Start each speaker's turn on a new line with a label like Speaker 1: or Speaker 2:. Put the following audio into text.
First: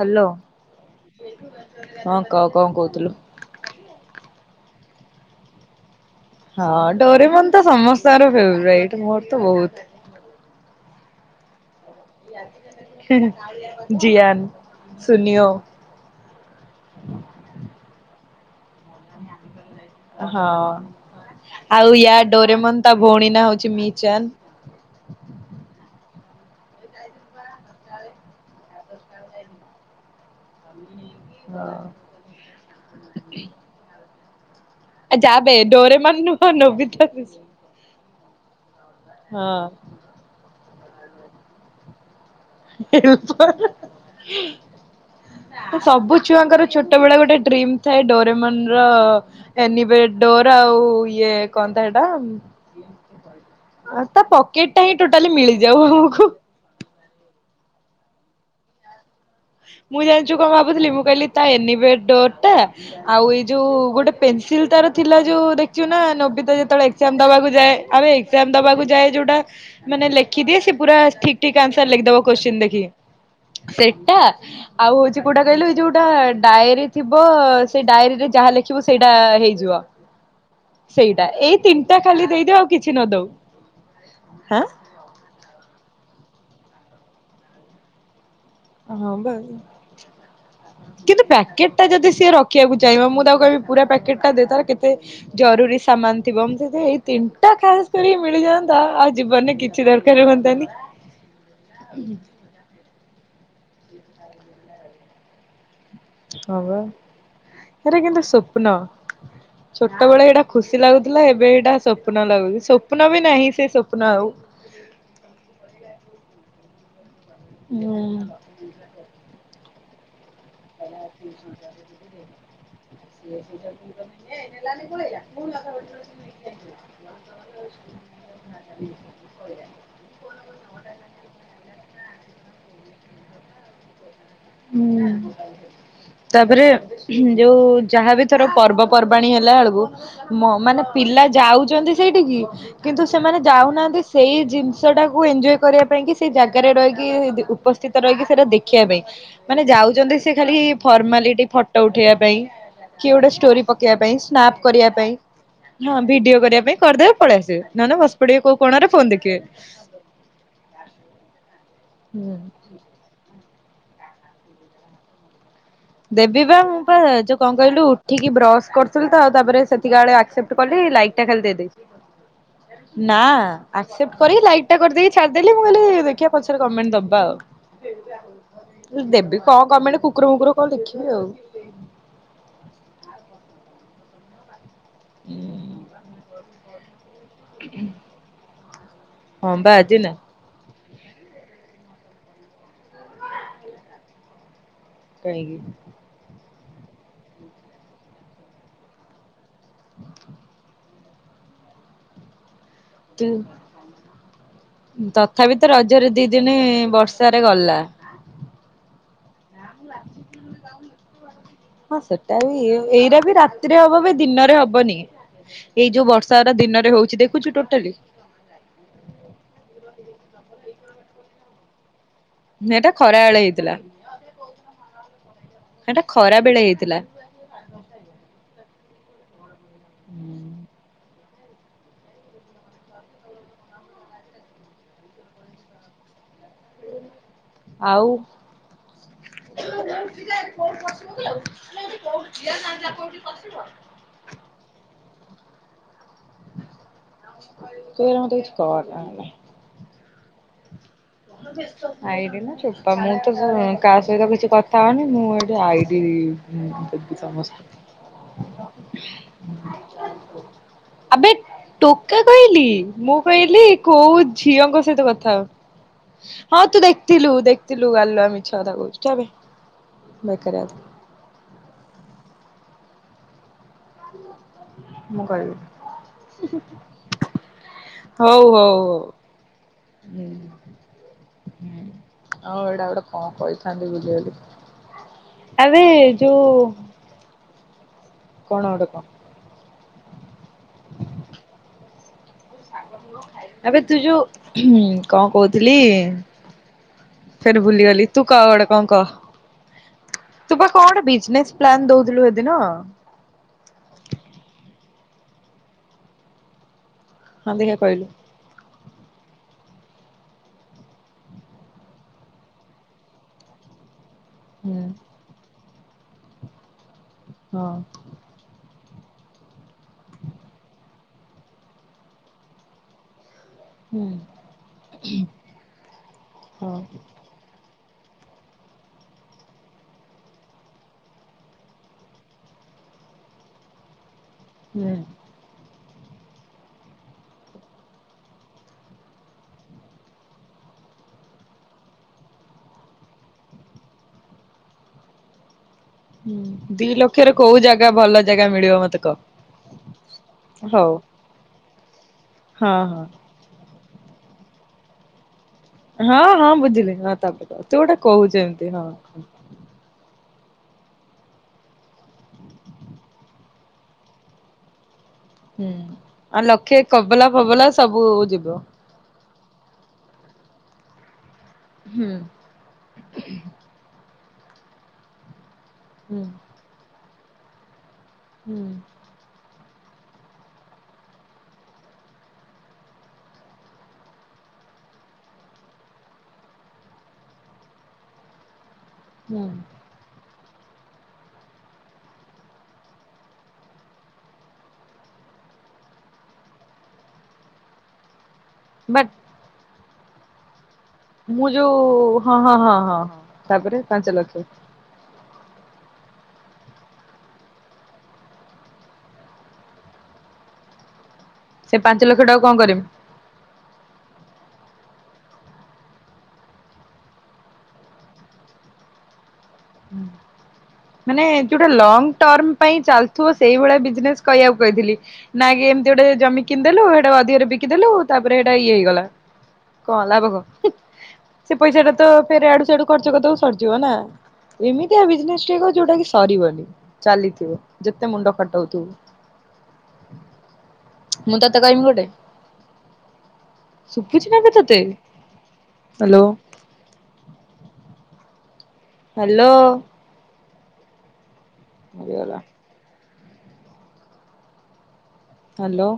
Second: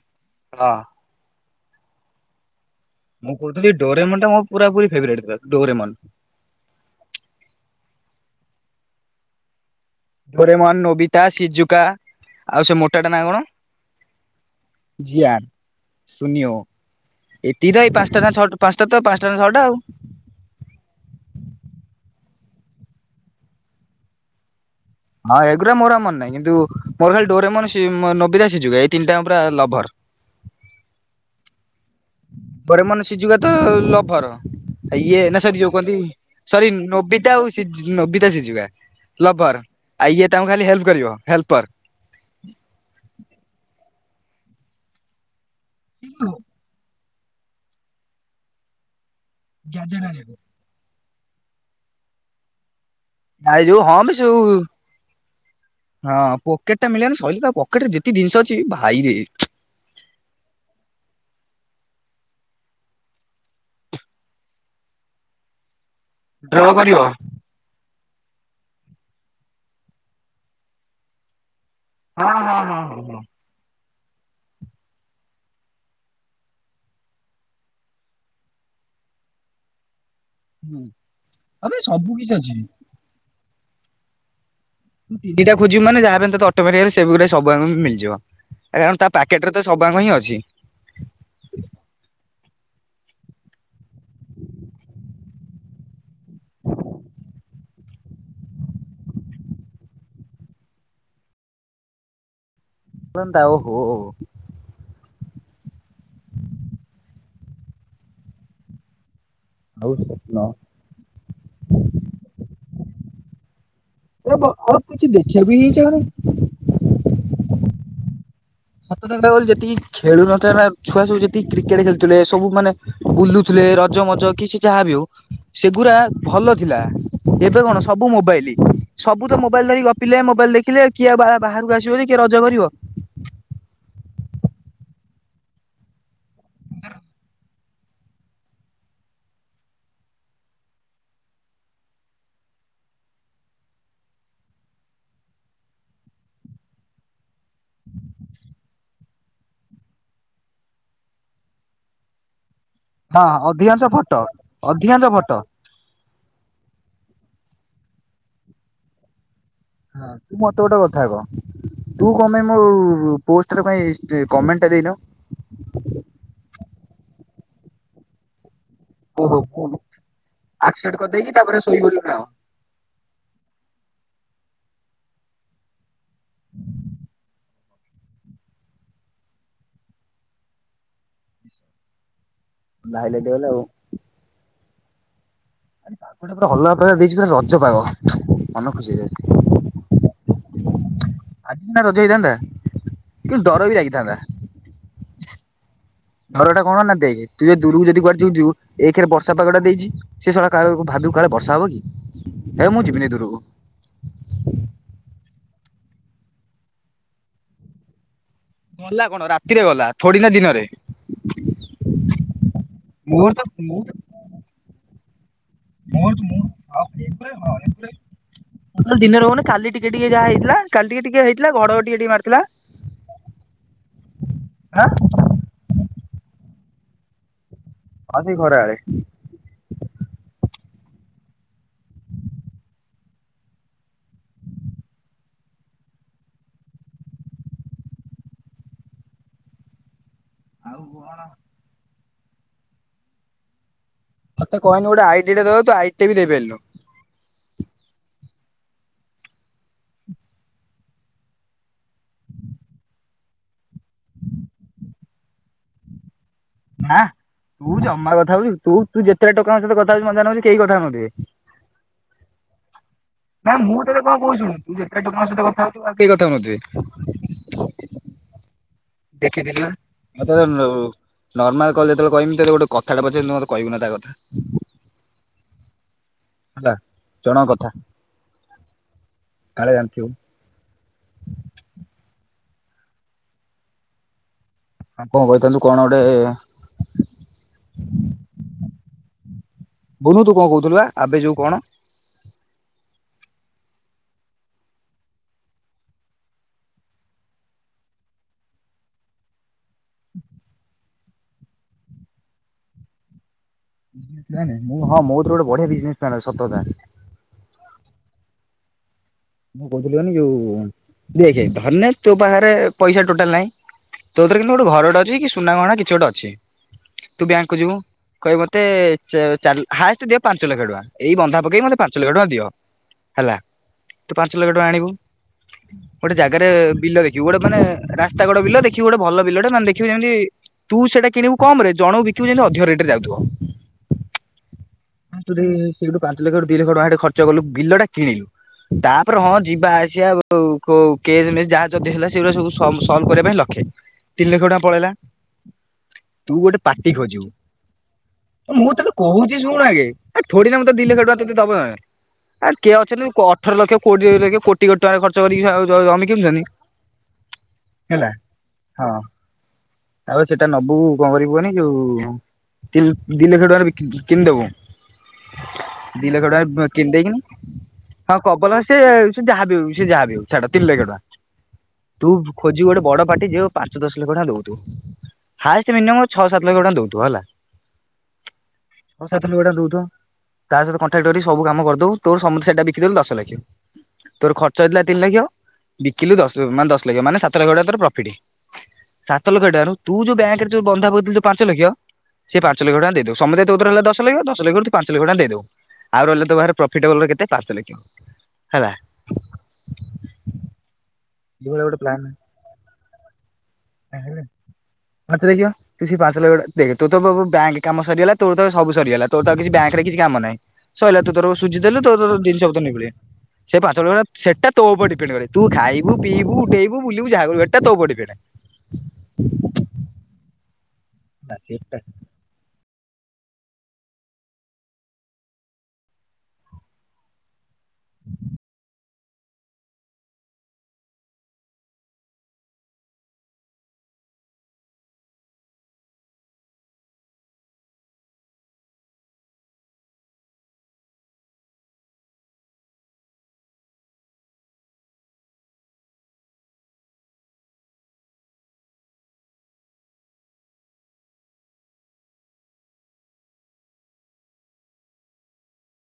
Speaker 1: Hello.
Speaker 2: ହଁ।
Speaker 1: ହଁ କଅ କଁ କୋଉ
Speaker 2: ମୁଁ କୋହୁଥୁଲ ଡୋରେମନ୍ ଟା ମୋର ପୁରା ପୁରି ଫେବେରେଟ୍ ପା ଡୋରେମନ୍
Speaker 1: ହଁ ଡୋରେମନ୍ ତ ସମସ୍ତଙ୍କର ଫେବାଇଟ୍ ମୋର ତ ବୋହୁତ୍
Speaker 2: ଡୋରେମନ୍ ନୋବିତା ସିଜୁକା। ଆଉ ସେ ମୋଟାଟା ନାଁ କଣ
Speaker 1: ଜିଆନ୍
Speaker 2: ଜିଆ
Speaker 1: ସୁନିଓ
Speaker 2: ସୁନିଓ ଏତିକି ତ ଏଇ ପାଁଶଟା ନାଁ ଛଅ ପାଞ୍ଚଟା ତ ପାଞ୍ଚଟା ନା ଛଅଟା ଆଉ।
Speaker 1: ହଁ ଆଉ ୟା ଡୋରେମନ୍ ତା ଭୋଉଣୀ ନାଁ ହୋଉଚି ମିଚାନ୍।
Speaker 2: ହଁ ଏଗୁରା ମୋର ଆଉ ମନେ ନାହିଁ କିନ୍ତୁ ମୋର ଖାଲି ଡୋରେମନ ସି ନୋବିତା ସିଜୁକା ଏଇ ତିନିଟା ଆଙ୍କ ପୁରା ଲଭର।
Speaker 1: ଆ
Speaker 2: ବୋରେମନ୍ ସିଜୁକା ତ ଲଭର। ଆ ଇଏ ନାଁ
Speaker 1: ଯାବେ
Speaker 2: ସରି ଯୋଉ କନ୍ତି
Speaker 1: ଡୋରେମନ୍ ନୁହଁ
Speaker 2: ସରି ନୋବିତା
Speaker 1: ଶିଶୁ
Speaker 2: ଆଉ ସେ ନୋବିତା ଯିଏ ଯିବା
Speaker 1: ହଁ
Speaker 2: ଲଭର ଆ ଇଏ ତାଙ୍କୁ ଖାଲି ହେଲ୍ କରିବ ହେଲ୍ପର
Speaker 1: [unintelligible] ତୁ ସବୁ ଛୁଆଙ୍କର ଛୁ ଟ ବେଳେ ଗୋଟେ ଡ୍ରିମ୍ ଥାଏ ଡୋରେମନର ଏନି ବେ
Speaker 2: ଗ୍ୟାଜେଟ ଆଣିବାକୁ।
Speaker 1: ଡୋର ଆଉ ଇ ଇଏ କନ୍ ତ ହେଟା ଉଁ
Speaker 2: ଆ ଏଇ ଯୋଉ ହଁ ବେ ଯୋଉ
Speaker 1: ଟୋଟାଲି ମିଳିଯାଉ ଆମକୁ।
Speaker 2: ହଁ ପକେଟଟା ମିଳିଗନେ ସଇଜେ ତା କେଟରେ ଯେତି ଦିନିଷ ଅଛି ଭାଇରେ
Speaker 1: ମୁଁ ଜାଣିଚୁ କଁ ଭାବୁଥିଲି ମୁଁ କହିଲି ତା ଏନିବେଡୋରଟା ଆଉ ଏଇ ଯୋଉ ଗୋଟେ ପେନସିଲ ତାର ଥିଲା ଯୋଉ ଦେ ଚୁ ନା ନୋବିତା
Speaker 2: ଡ୍ର
Speaker 1: ଯେତୋଳେ
Speaker 2: କରିବ
Speaker 1: ଏଗ୍ଜାମ ଦବାକୁ ଯାଏ ଆବେ ଏକ୍ଜାମ ଦବାକୁ ଯାଏ ଯୋଉଟା ମାନେ ଲେଖିଦିଏ ସେ ପୁରା ଠିକ୍ ଠିକ୍ କେ ଆନସାର ଲେଖିଦବ
Speaker 2: ହଁ
Speaker 1: କୋଶ୍ଚନ୍
Speaker 2: ହଁ ହଁ ହଁ ହଁ।
Speaker 1: ଦେଖିକି। ସେଇ ଟା ଆଉ ହୋଉଚି କୋଉଟା କହିଲୁ ଏଇ ଯୋଉଟା ଡାଏରୀ ଥିବ ସେଇ ଡାଏରୀରେ ଯାହା ଲେଖିବ ସେଇଟା ହେଇଯିବ।
Speaker 2: ହୁଁ
Speaker 1: ସେଇଟା ଏଇ
Speaker 2: ଆବେ
Speaker 1: ତିନିଟା
Speaker 2: ସବୁ
Speaker 1: ଖାଲି
Speaker 2: କିଛି ଅଛି।
Speaker 1: ଦେଇଦୃ ଆଉ
Speaker 2: ତୁ
Speaker 1: କିଛି ନ ଦଉ। ହାଁ?
Speaker 2: ତୁ ତିନିଟା ଖୋଜିବୁ ମାନେ ଯାହା ବି ହେନେ ତତେ ଅଟୋମେଟିକାଲି ସେବୁରା ସବୁଆଙ୍କ ମିଳିଯିବ। ଆ କାରଣ ତା
Speaker 1: ହଁ ପା
Speaker 2: ପ୍ୟାକେଟରେ ତ ସବୁଆଙ୍କ ହିଁ ଅଛି।
Speaker 1: କିନ୍ତୁ ପ୍ୟାକେଟଟା ଯଦି ସିଏ ରଖିବାକୁ ଚାହିଁବ ମୁଁ ତାକୁ କହିବି ପୁରା ପ୍ୟାକେଟଟା ଦେ ତାହାରେ କେତେ ଜରୁରୀ ସାମାନ ଥିବ। ଉଁ ଦେଦେ ଏଇ ତିନିଟା ଖାସ କରିକି ମିଳିଯାଆନ୍ତା ଆଉ ଜୀବନରେ କିଛି ଦରକାର ହୁଅନ୍ତାନି।
Speaker 2: ଣନ୍ତା ଓହୋ।
Speaker 1: ହଁ ବା ହେରା କିନ୍ତୁ ସ୍ୱପ୍ନ।
Speaker 2: ଆଉ
Speaker 1: ଛୋଟବେଳେ
Speaker 2: ସ୍ୱପ୍ନ।
Speaker 1: ହେଇଟା ଖୁସି ଲାଗୁଥୁଲା ଏବେ ଏଇଟା ସ୍ୱପ୍ନ ଲାଗୁଚି। ସ୍ବ ପ୍ନ ବି ନାହିଁ ସେ ସ୍ବ
Speaker 2: ଏବେ ଆଉ କିଛି ଦେଖିବା ବି ଚାହୁଁନି।
Speaker 1: ହୁଁ
Speaker 2: [inaudible] ମତେ ତାଙ୍କଟା କହିଲେ ଯେତିକି ଖେଳୁନ ତାନା ଛୁଆ ସବୁ ଯେତିକି କ୍ରିକେଟ ଖେଳୁଥୁଲେ। ସବୁ ମାନେ ବୁଲୁଥୁଲେ ରଜ ମଜ କିଛି ଯାହା ବି ହଉ ସେଗୁରା ଭଲ ଥିଲା । ଏବେ କଣ ସବୁ ମୋବାଇଲ ସବୁ ତ ମୋବାଇଲ ଧରିକି ଗପିଲ ମୋବାଇଲ ଦେ ଖିଲେ କିଏ ଆଉ ବାହା ବାହାରୁକୁ ଆସିବ ଯେ କିଏ ରଜ କରିବ?
Speaker 1: ହୁଁ ତାପରେ ଯୋଉ ଯାହା ବି ଥର ପର୍ବପର୍ବାଣୀ ହେଲା ଅଳୁକୁ ମ ମାନେ ପିଲା ଯାଉଚନ୍ତି ସେଇଠିକି କିନ୍ତୁ ସେମାନେ ଯାଉନାହାନ୍ତି ସେଇ ଜିନିଷଟାକୁ ଏଞ୍ଜୟ୍ କରିବା ପାଇଁ କି ସେଇ ଜାଗାରେ ରହିକି ଉ ଉପସ୍ଥିତ ରହିକି ସେଇଟୁ ଦେଖିବା ପାଇଁ। ମାନେ ଯାଉଚନ୍ତି ସିଏ ଖାଲି ଫର୍ମାଲିଟି ଫଟ ଉଠେଇବା ପାଇଁ। କିଏ
Speaker 2: ହଁ
Speaker 1: ଗୋଟେ ଷ୍ଟୋରି
Speaker 2: ଅଧିକାଂଶ
Speaker 1: ପକେଇବା
Speaker 2: ଫଟୋ
Speaker 1: ପାଇଁ ସ୍ନାପ କରିବା
Speaker 2: ଅଧିକାଂଶ
Speaker 1: ପାଇଁ।
Speaker 2: ଫଟୋ।
Speaker 1: ହଁ ଭିଡିଓ କରିବା ପାଇଁ କରିଦେବେ ପଳିଆସିବେ। ନହେନେ ବସି ପଡ଼ିବେ କୋଉ କଣରେ ଫୋନ ଦେଖିଏ।
Speaker 2: ହଁ ତୁ ମତେ ଗୋଟେ କଥା କହ ତୁ
Speaker 1: ହୁଁ।
Speaker 2: କମାଇଁ ମୋ ପୋ ତେତୁ କାଇଁ ଷ୍ଟେ କମେଣ୍ଟଟା ଦେଇନୁ?
Speaker 1: ଦେବି ବା ମୁଁ ପା ଯୋଉ କଣ କହିଲୁ ଉଠିକି ବ୍ରସ୍ କରୁଥିଲି ତ‌ ଆଉ ତାପରେ
Speaker 2: ଓହୋ
Speaker 1: ସେତିକାଳେ ଆକ୍ସେପ୍ଟ କଲି ଲାଇକଟା
Speaker 2: କରିଦେଇକି
Speaker 1: ଖାଲି
Speaker 2: ତାପରେ
Speaker 1: ଦେଖାଦେଇଛି।
Speaker 2: ଶୋଇଗଲୁ ନା କଣ
Speaker 1: ନାଁ ଆ ସେପରି ଲାଇକଟା କରିଦେଇକି ଛାଡ଼ିଦେଲି ମୁଁ କହି ଲିି କିଆ ପଛରେ କମେଣ୍ଟ ଦବା ଆଉ। [unintelligible] ଦେବି କଣ କମେଟ କୁକୁର ମୁୁକୁର। କଣ ଦେଖିବି ଆଉ।
Speaker 2: ଭାଇଲାଇଟ ହେଇଗଲି ଆଉ।
Speaker 1: ହୁଁ।
Speaker 2: ଆଜି ପାଗ ଟା ପୁରା ଅଲଗା ପ୍ରକାର ଦେଇଛି। ଏଇଟା ରଜପାଗ। ମନ ଖୁସି ହେଇ ଯାଇଛି।
Speaker 1: ହଁ ବା ଆଜି ନ।
Speaker 2: ଆଜି ସିନା ରଜ ହେଇଥାନ୍ତା କିନ୍ତୁ ଡର ବି ଲାଗିଥାନ୍ତା।
Speaker 1: କାହିଁକି?
Speaker 2: ଘର ଟା କଣ ନା ଦେଖ ତୁ ଯ ଦୂରକୁ ଯଦି କୁଆଡେ ଯିବୁ ଯିବୁ ଏକରେ ବର୍ଷା ପାଗଟା ଦେଇଛି ସେ ଶଳା କାହାକୁ ଭାବିବ କାଳେ ବର୍ଷା ହବ କି? ଏ ମୁଁ ଯିବିନି
Speaker 1: ତୁ
Speaker 2: ଦୂରକୁ।
Speaker 1: ତଥାପି ତ ରଜରେ ଦି ଦିନି ବର୍ଷାରେ ଗଲା।
Speaker 2: ମଲା କଣ ରା
Speaker 1: ହଁ ସେଟା ବି ଏଇଟା
Speaker 2: ମୋର
Speaker 1: ବି
Speaker 2: ତ
Speaker 1: ରାତିରେ
Speaker 2: ମୋର
Speaker 1: ହବ ବା ଦିନରେ ହବନି। ଏଇ ଯୋଉ ବର୍ଷା ଗୁରା ଦିନରେ ହଉଛି ଦେଖୁଛୁ ଟୋଟାଲି।
Speaker 2: ଦିନରେ ରହୁନି କାଲି ଟିକେ ଟିକେ ଯାହା ହେଇଥିଲା କାଲି ଟିକେ ଟିକେ ହେଇ ଏ ଘଡ ଘଡି ଟିକେ ମାରିଥିଲା।
Speaker 1: ଏଇଟା ଖରା ବେଳେ ହେଇଥିଲା
Speaker 2: ଆଁ
Speaker 1: ସେଟା ଖରା ବେଳେ ହେଇ ଥିଲା।
Speaker 2: ହଁ ସେ ଖରା ବେଳେ।
Speaker 1: ଆଉ।
Speaker 2: ଆଉ କଣ?
Speaker 1: [inaudible]
Speaker 2: ମତେ କହିନୁ ଗୋଟେ ଆଇଟିରେ ଦେବାକୁ ତୁ ଆଇ ଟିରେ ବି ଦେଇପାରଲି
Speaker 1: ତଳଟା ହେଲା। ଆଇଡି ନା ଚୋପା ମୁଁ ତ କାହା ସହିତ କିଛି କଥା ହଉନି। ମୁଁ ଏଠି ଆଇଡି
Speaker 2: ନା
Speaker 1: ଦେବି
Speaker 2: ତୁ ଜମା କଥା ହଉଛୁ ତୁ ତୁ ଯେତେଟା ଟୋକା ଙ୍କ ସହିତ କଥା ହଉଛୁ ମତେ ଲାଗୁଛି କେହି କଥା ହଉନଥିବେ।
Speaker 1: ସମସ୍ତ ଆବେ ଟୋକା କହିଲି। ମୁଁ
Speaker 2: ନା
Speaker 1: କହିଲି
Speaker 2: ମୁଁ ତତେ
Speaker 1: କୋଉ
Speaker 2: କଣ କହୁଛି ଶୁଣୁ ତୁ
Speaker 1: ଝିଅଙ୍କ
Speaker 2: ଯେତେଟା
Speaker 1: ସହିତ
Speaker 2: ଟୋକା ଙ୍କ
Speaker 1: କଥା ହଉ
Speaker 2: ହଉଛୁ ଆଉ କେହି କଥା ହଉନଥିବେ।
Speaker 1: ହଁ ତୁ ଦେଖଥିଲୁ, ଦେଖଥିଲୁ ଗାଲୁଆ ମିଛ କଥା କହୁଚୁ। ଯାବେ
Speaker 2: ଦେଖିଥିଲା ମୁଁ ତତେ
Speaker 1: ବେକାରିଆ କଥା
Speaker 2: ନର୍ମାଲ କଲ୍ ରେ ଯେତେବେଳେ କହିବି ତତେ ମୁଁ ଗୋଟେ କଥାଟେ ପଚାରିବି କହିବୁ ନା ତା କଥା ।
Speaker 1: ମୁଁ କହିବିନି। ହୁ ହୁ
Speaker 2: ହେଲା। ଜଣଙ୍କ କଥା
Speaker 1: ହଉ ହଉ ହଉ ହୁଁ
Speaker 2: କାଳେ ଜାଣିଥିବୁ
Speaker 1: ହୁଁ। ହଉ ଏଇଟା ଗୋଟେ କଣ କହିଥାନ୍ତି ବୁଲିଗଲି।
Speaker 2: ଆଉ କଣ କହିଥାନ୍ତୁ କଣ ଗୋଟେ
Speaker 1: କଣ ଗୋଟେ କଣ?
Speaker 2: ବୁନୁ ତୁ କଣ କହୁଥିଲା ଆବେ ଯଉ କଣ?
Speaker 1: ଏବେ ତୁ ଯଉ, କଣ କହୁଥିଲି ସରି ଭୁଲିଗଲି। ତୁ କ ଗୋଟେ କଣ କହ। ତୁ ପା କଣ ଗଟେ ବିଜନେସ ପ୍ଲାନ ଦଉଥିଲୁ ହେଦିନ।
Speaker 2: ମୁଁ ହଁ ମୋ ତ ଗୋଟେ ବଢିଆ ବିଜନେସ ପ୍ଲାନ୍ ଅଛି। ସତକଥା ।
Speaker 1: ହଁ ଦେଖିଆ କହିଲୁ?
Speaker 2: ମୁଁ କହୁଥିଲି ମାନେ ଏ ଯଉ, ଦେଖେ ଧରିନେ ତୋ ପାଖରେ ପଇସା ଟୋଟାଲ ନାଇଁ। ତୋଥିରେ କିନ୍ତୁ ଗୋଟେ
Speaker 1: ହୁଁ
Speaker 2: ଘରଟେ ଅଛି ସୁନା ଗହଣା କି ଛି ଗୋଟେ ଅଛି। ତୁ ବ୍ୟାଙ୍କ କୁ
Speaker 1: ହଁ
Speaker 2: ଯିବୁ। କହିବୁ ମତେ ସେ ଚାର ହାଏଷ୍ଟ ଦିଅ ପାଞ୍ଚ ଲକ୍ଷ ଟଙ୍କା। ଏଇ ବନ୍ଧା ପକେଇ ମତେ ପାଞ୍ଚ ଲକ୍ଷ ଟଙ୍କା ଦିଅ ହେଲା।
Speaker 1: ହୁଁ
Speaker 2: ତୁ ପାଞ୍ଚ ଲକ୍ଷ ଟଙ୍କା ଆଣିବୁ। ଗୋଟେ ଜାଗାରେ
Speaker 1: ହଁ
Speaker 2: ବିଲ ଦେଖିବୁ। ଗୋଟେ ମାନେ ରାସ୍ତା କଡ ବିଲ ଦେଖିବୁ, ଗୋଟେ ଭଲ ବିଲଟା, ନହେଲେ ଦେଖିବୁ ଯେମିତି ତୁ ସେଟା କିଣିବୁ କମ ରେ ଜଣକୁ ବିକିବୁ ଯେମିତି ଅଧିକ ରେଟ ରେ ଯାଉଥିବ। [inaudible]
Speaker 1: ହୁଁ।
Speaker 2: ସେଠୁ ପାଞ୍ଚ ଲକ୍ଷରୁ ଦିଲକ୍ଷ ଟଙ୍କା ଖର୍ଚ୍ଚ କଲୁ ବିଲ ଟା କିଣିଲୁ। ତାପରେ ହଁ ଯିବା। [unintelligible] କଉ କେସ ମେସ ଯାହା ଯଦି ହେଲା, ସେଗୁଡା ସବୁ ସଲ ସଲଭ କରିବା ପାଇଁ ଲକ୍ଷେ। ତିନି ଲକ୍ଷ ଟଙ୍କା ପଳେଇଲା। ତୁ ଗୋଟେ
Speaker 1: ଦି
Speaker 2: ପାଟି ଖୋଜିବୁ।
Speaker 1: ଲକ୍ଷରେ କୋଉ ଜାଗା ଭଲ ଜାଗା
Speaker 2: ତ ମୁଁ
Speaker 1: ମିଳିବ
Speaker 2: ତତେ
Speaker 1: ମତେ କହ
Speaker 2: କହୁଚି, ଶୁଣୁ ଆଗେ ଥୋଡୀ ନା ମୁଁ ତତେ ଦି
Speaker 1: ହଉ।
Speaker 2: ଲକ୍ଷ ଟଙ୍କା ତତେ ଦବ ଆ କିଏ
Speaker 1: ହଁ ହଁ
Speaker 2: ଅଛନ୍ତି କ ଲକ୍ଷ କୋଡିଏରେ ଦେଇକି କୋଟି କୋଟି ଟଙ୍କା ଖର୍ଚ କରିକି ଆଉ
Speaker 1: ହଁ ହଁ, ବୁଝିଲି। ହଁ ତାପରେ କ। ତୁ ଗୋଟେ
Speaker 2: ହେଲା
Speaker 1: କହୁଚୁ। ଏମତି ହଁ।
Speaker 2: ଆଉ ସେଇଟା ନବୁ କଣ କରିବୁ କହନି ଯଉ ତି ଦି ଲକ୍ଷ ଟଙ୍କାରେ ବିକି କିଣିଦେବୁ।
Speaker 1: ହୁଁ ଆଉ ଲକ୍ଷେ
Speaker 2: ଦେଇକିନି
Speaker 1: କବଲା ଫବଲା ସବୁ
Speaker 2: ହଁ
Speaker 1: ଯିବ
Speaker 2: କବଲା ସିଏ ଯାହା ବି ହୋଉ ସେ ଯାହା ବି ହୋଉ ଛାଡ ତିନି ଲକ୍ଷ ଟଙ୍କା
Speaker 1: ହୁଁ।
Speaker 2: ତୁ ଖୋଜିବୁ ଗୋଟେ ବଡ ପାଟି ଯଉ ପାଞ୍ଚ ଦଶ ଲକ୍ଷ ଟଙ୍କା ନଉ ତୁ ହାଏଷ୍ଟେ ମିନିମମ
Speaker 1: ହୁଁ
Speaker 2: ଛଅ ସାତ ଲକ୍ଷ ଗୋଟା ଦୋଉଥିବ ହେଲା।
Speaker 1: ହୁଁ
Speaker 2: ଛଅ ସାତ [unintelligible] ତା ସହିତ କଣ୍ଟାଟ ସବୁ କାମ କରିଦବୁ। ତୋର ସମସ୍ୟା ଟା ବି ବିକିଦେଥିଲୁ ଦଶ ଲକ୍ଷ ତୋର ଖର୍ଚ୍ଚ ହେଇଥିଲା ତିନି ଲକ୍ଷ ବିକିଲୁ ମାନେ ଦଶ ଲକ୍ଷ ମାନେ ସାତ ଲକ୍ଷ ଟଙ୍କା ତୋର ପ୍ରଫିଟି। ସାତ
Speaker 1: ହୁଁ
Speaker 2: ଲକ୍ଷ ଟାରୁ ତୁ ଯୋଉ ବ୍ୟାଙ୍କରେ ଯୋଉ ବନ୍ଧାଥିଲା ଯୋଉ ପାଞ୍ଚ ଲକ୍ଷ ସେ ପାଞ୍ଚ ଲକ୍ଷ ଟା ଦେଇଦବୁ ସମୁଦାୟ ତୋ କତିରେ ରହିଲା ଦଶ ଲକ୍ଷ ଦଶ ଲକ୍ଷରୁ ପାଞ୍ଚ ଲକ୍ଷ ଟା ଦେଇଦବୁ ଆଉ ରହିଲା ତୋ ପାଖରେ ପ୍ରଫିଟି ବଳିଲା କେତେ ପାଞ୍ଚ ଲକ୍ଷ।। [inaudible]
Speaker 1: ବାଟ ମୁଁ
Speaker 2: ଏଇଭଳିଆ ଗୋଟେ ପ୍ଲାନ୍
Speaker 1: ଯୋଉଁ ହଁ ହଁ ହଁ ହଁ ହଁ ତାପରେ ପାଞ୍ଚ ଲକ୍ଷ
Speaker 2: ପା ତୁ ପା ଦେଖିବା ତୁ ତ ବ୳୲ଙ୍କ କାମ ସରିଗଲା। ତୋ ତ ସବୁ ସରିଗଲା ତୋ ତ କିଛି ବ୳୲ଙ୍କରେ କିଛି କାମ ନାହିଁ। ସଇଲା ତୁ ତୋର ସୁଜି
Speaker 1: ସେ
Speaker 2: ଦେଲୁ ତ
Speaker 1: ପାଞ୍ଚ
Speaker 2: ତୋର
Speaker 1: ଲକ୍ଷ ଟାକୁ
Speaker 2: ଜିନିସ
Speaker 1: କଣ
Speaker 2: ଦିନିଷ
Speaker 1: କରିମି?
Speaker 2: ଳେଇଗଲେ ସେ ପାଞ୍ଚ ସେଟା ତୋ ଉପରେ ଡିପେଣ୍ଡ କରେ। ତୁ ଖାଇବୁ ପିଇବୁ ଉଠେଇବୁ ବୁଲିବୁ ଯାହା କରିବୁ ସେଟା ତୋ ଉପରେ ଡିପେଣ୍ଡ
Speaker 1: ମାନେ ଯୋଉଟା
Speaker 2: ସେଟା
Speaker 1: ଲଙ୍ଗ ଟର୍ମ ପାଇଁ ଚାଲୁଥିବ ସେଇ ଭଳିଆ ବିଜନେସ କହିବାକୁ କହିଥିଲି। ନା କି ଏମିତି ଗୋଟେ ଜମି କିଣିଦେଲୁ ସେଟା ଅଧିକରେ ବିକିଦେଲୁ ତାପରେ ସେଟା ଇଏ ହେଇଗଲା। କଣ ହେ ଲାଭ କ ସେ ପଇସା ଟା ତ ଫେରେ ଆଡୁ ସେ ଆଡୁ ଖର୍ଚ୍ଚ କରିଦବୁ ସରିଯିବ ନା ଏମିତିଆ ବିଜନେସ ଯୋଉଟା କି ସରିବନି ଚାଲିଥିବ ଯେତେ ମୁଣ୍ଡ ଖଟାଉଥିବୁ। [inaudible] ମୁଁ ତତେ କହିବି ଗୋଟେ [inaudible] ଶୁବୁଛି ନା କେ ତତେ ହ୍ୟାଲୋ [inaudible] ହ୍ୟାଲୋ ମରିଗଲା ହାଲୋ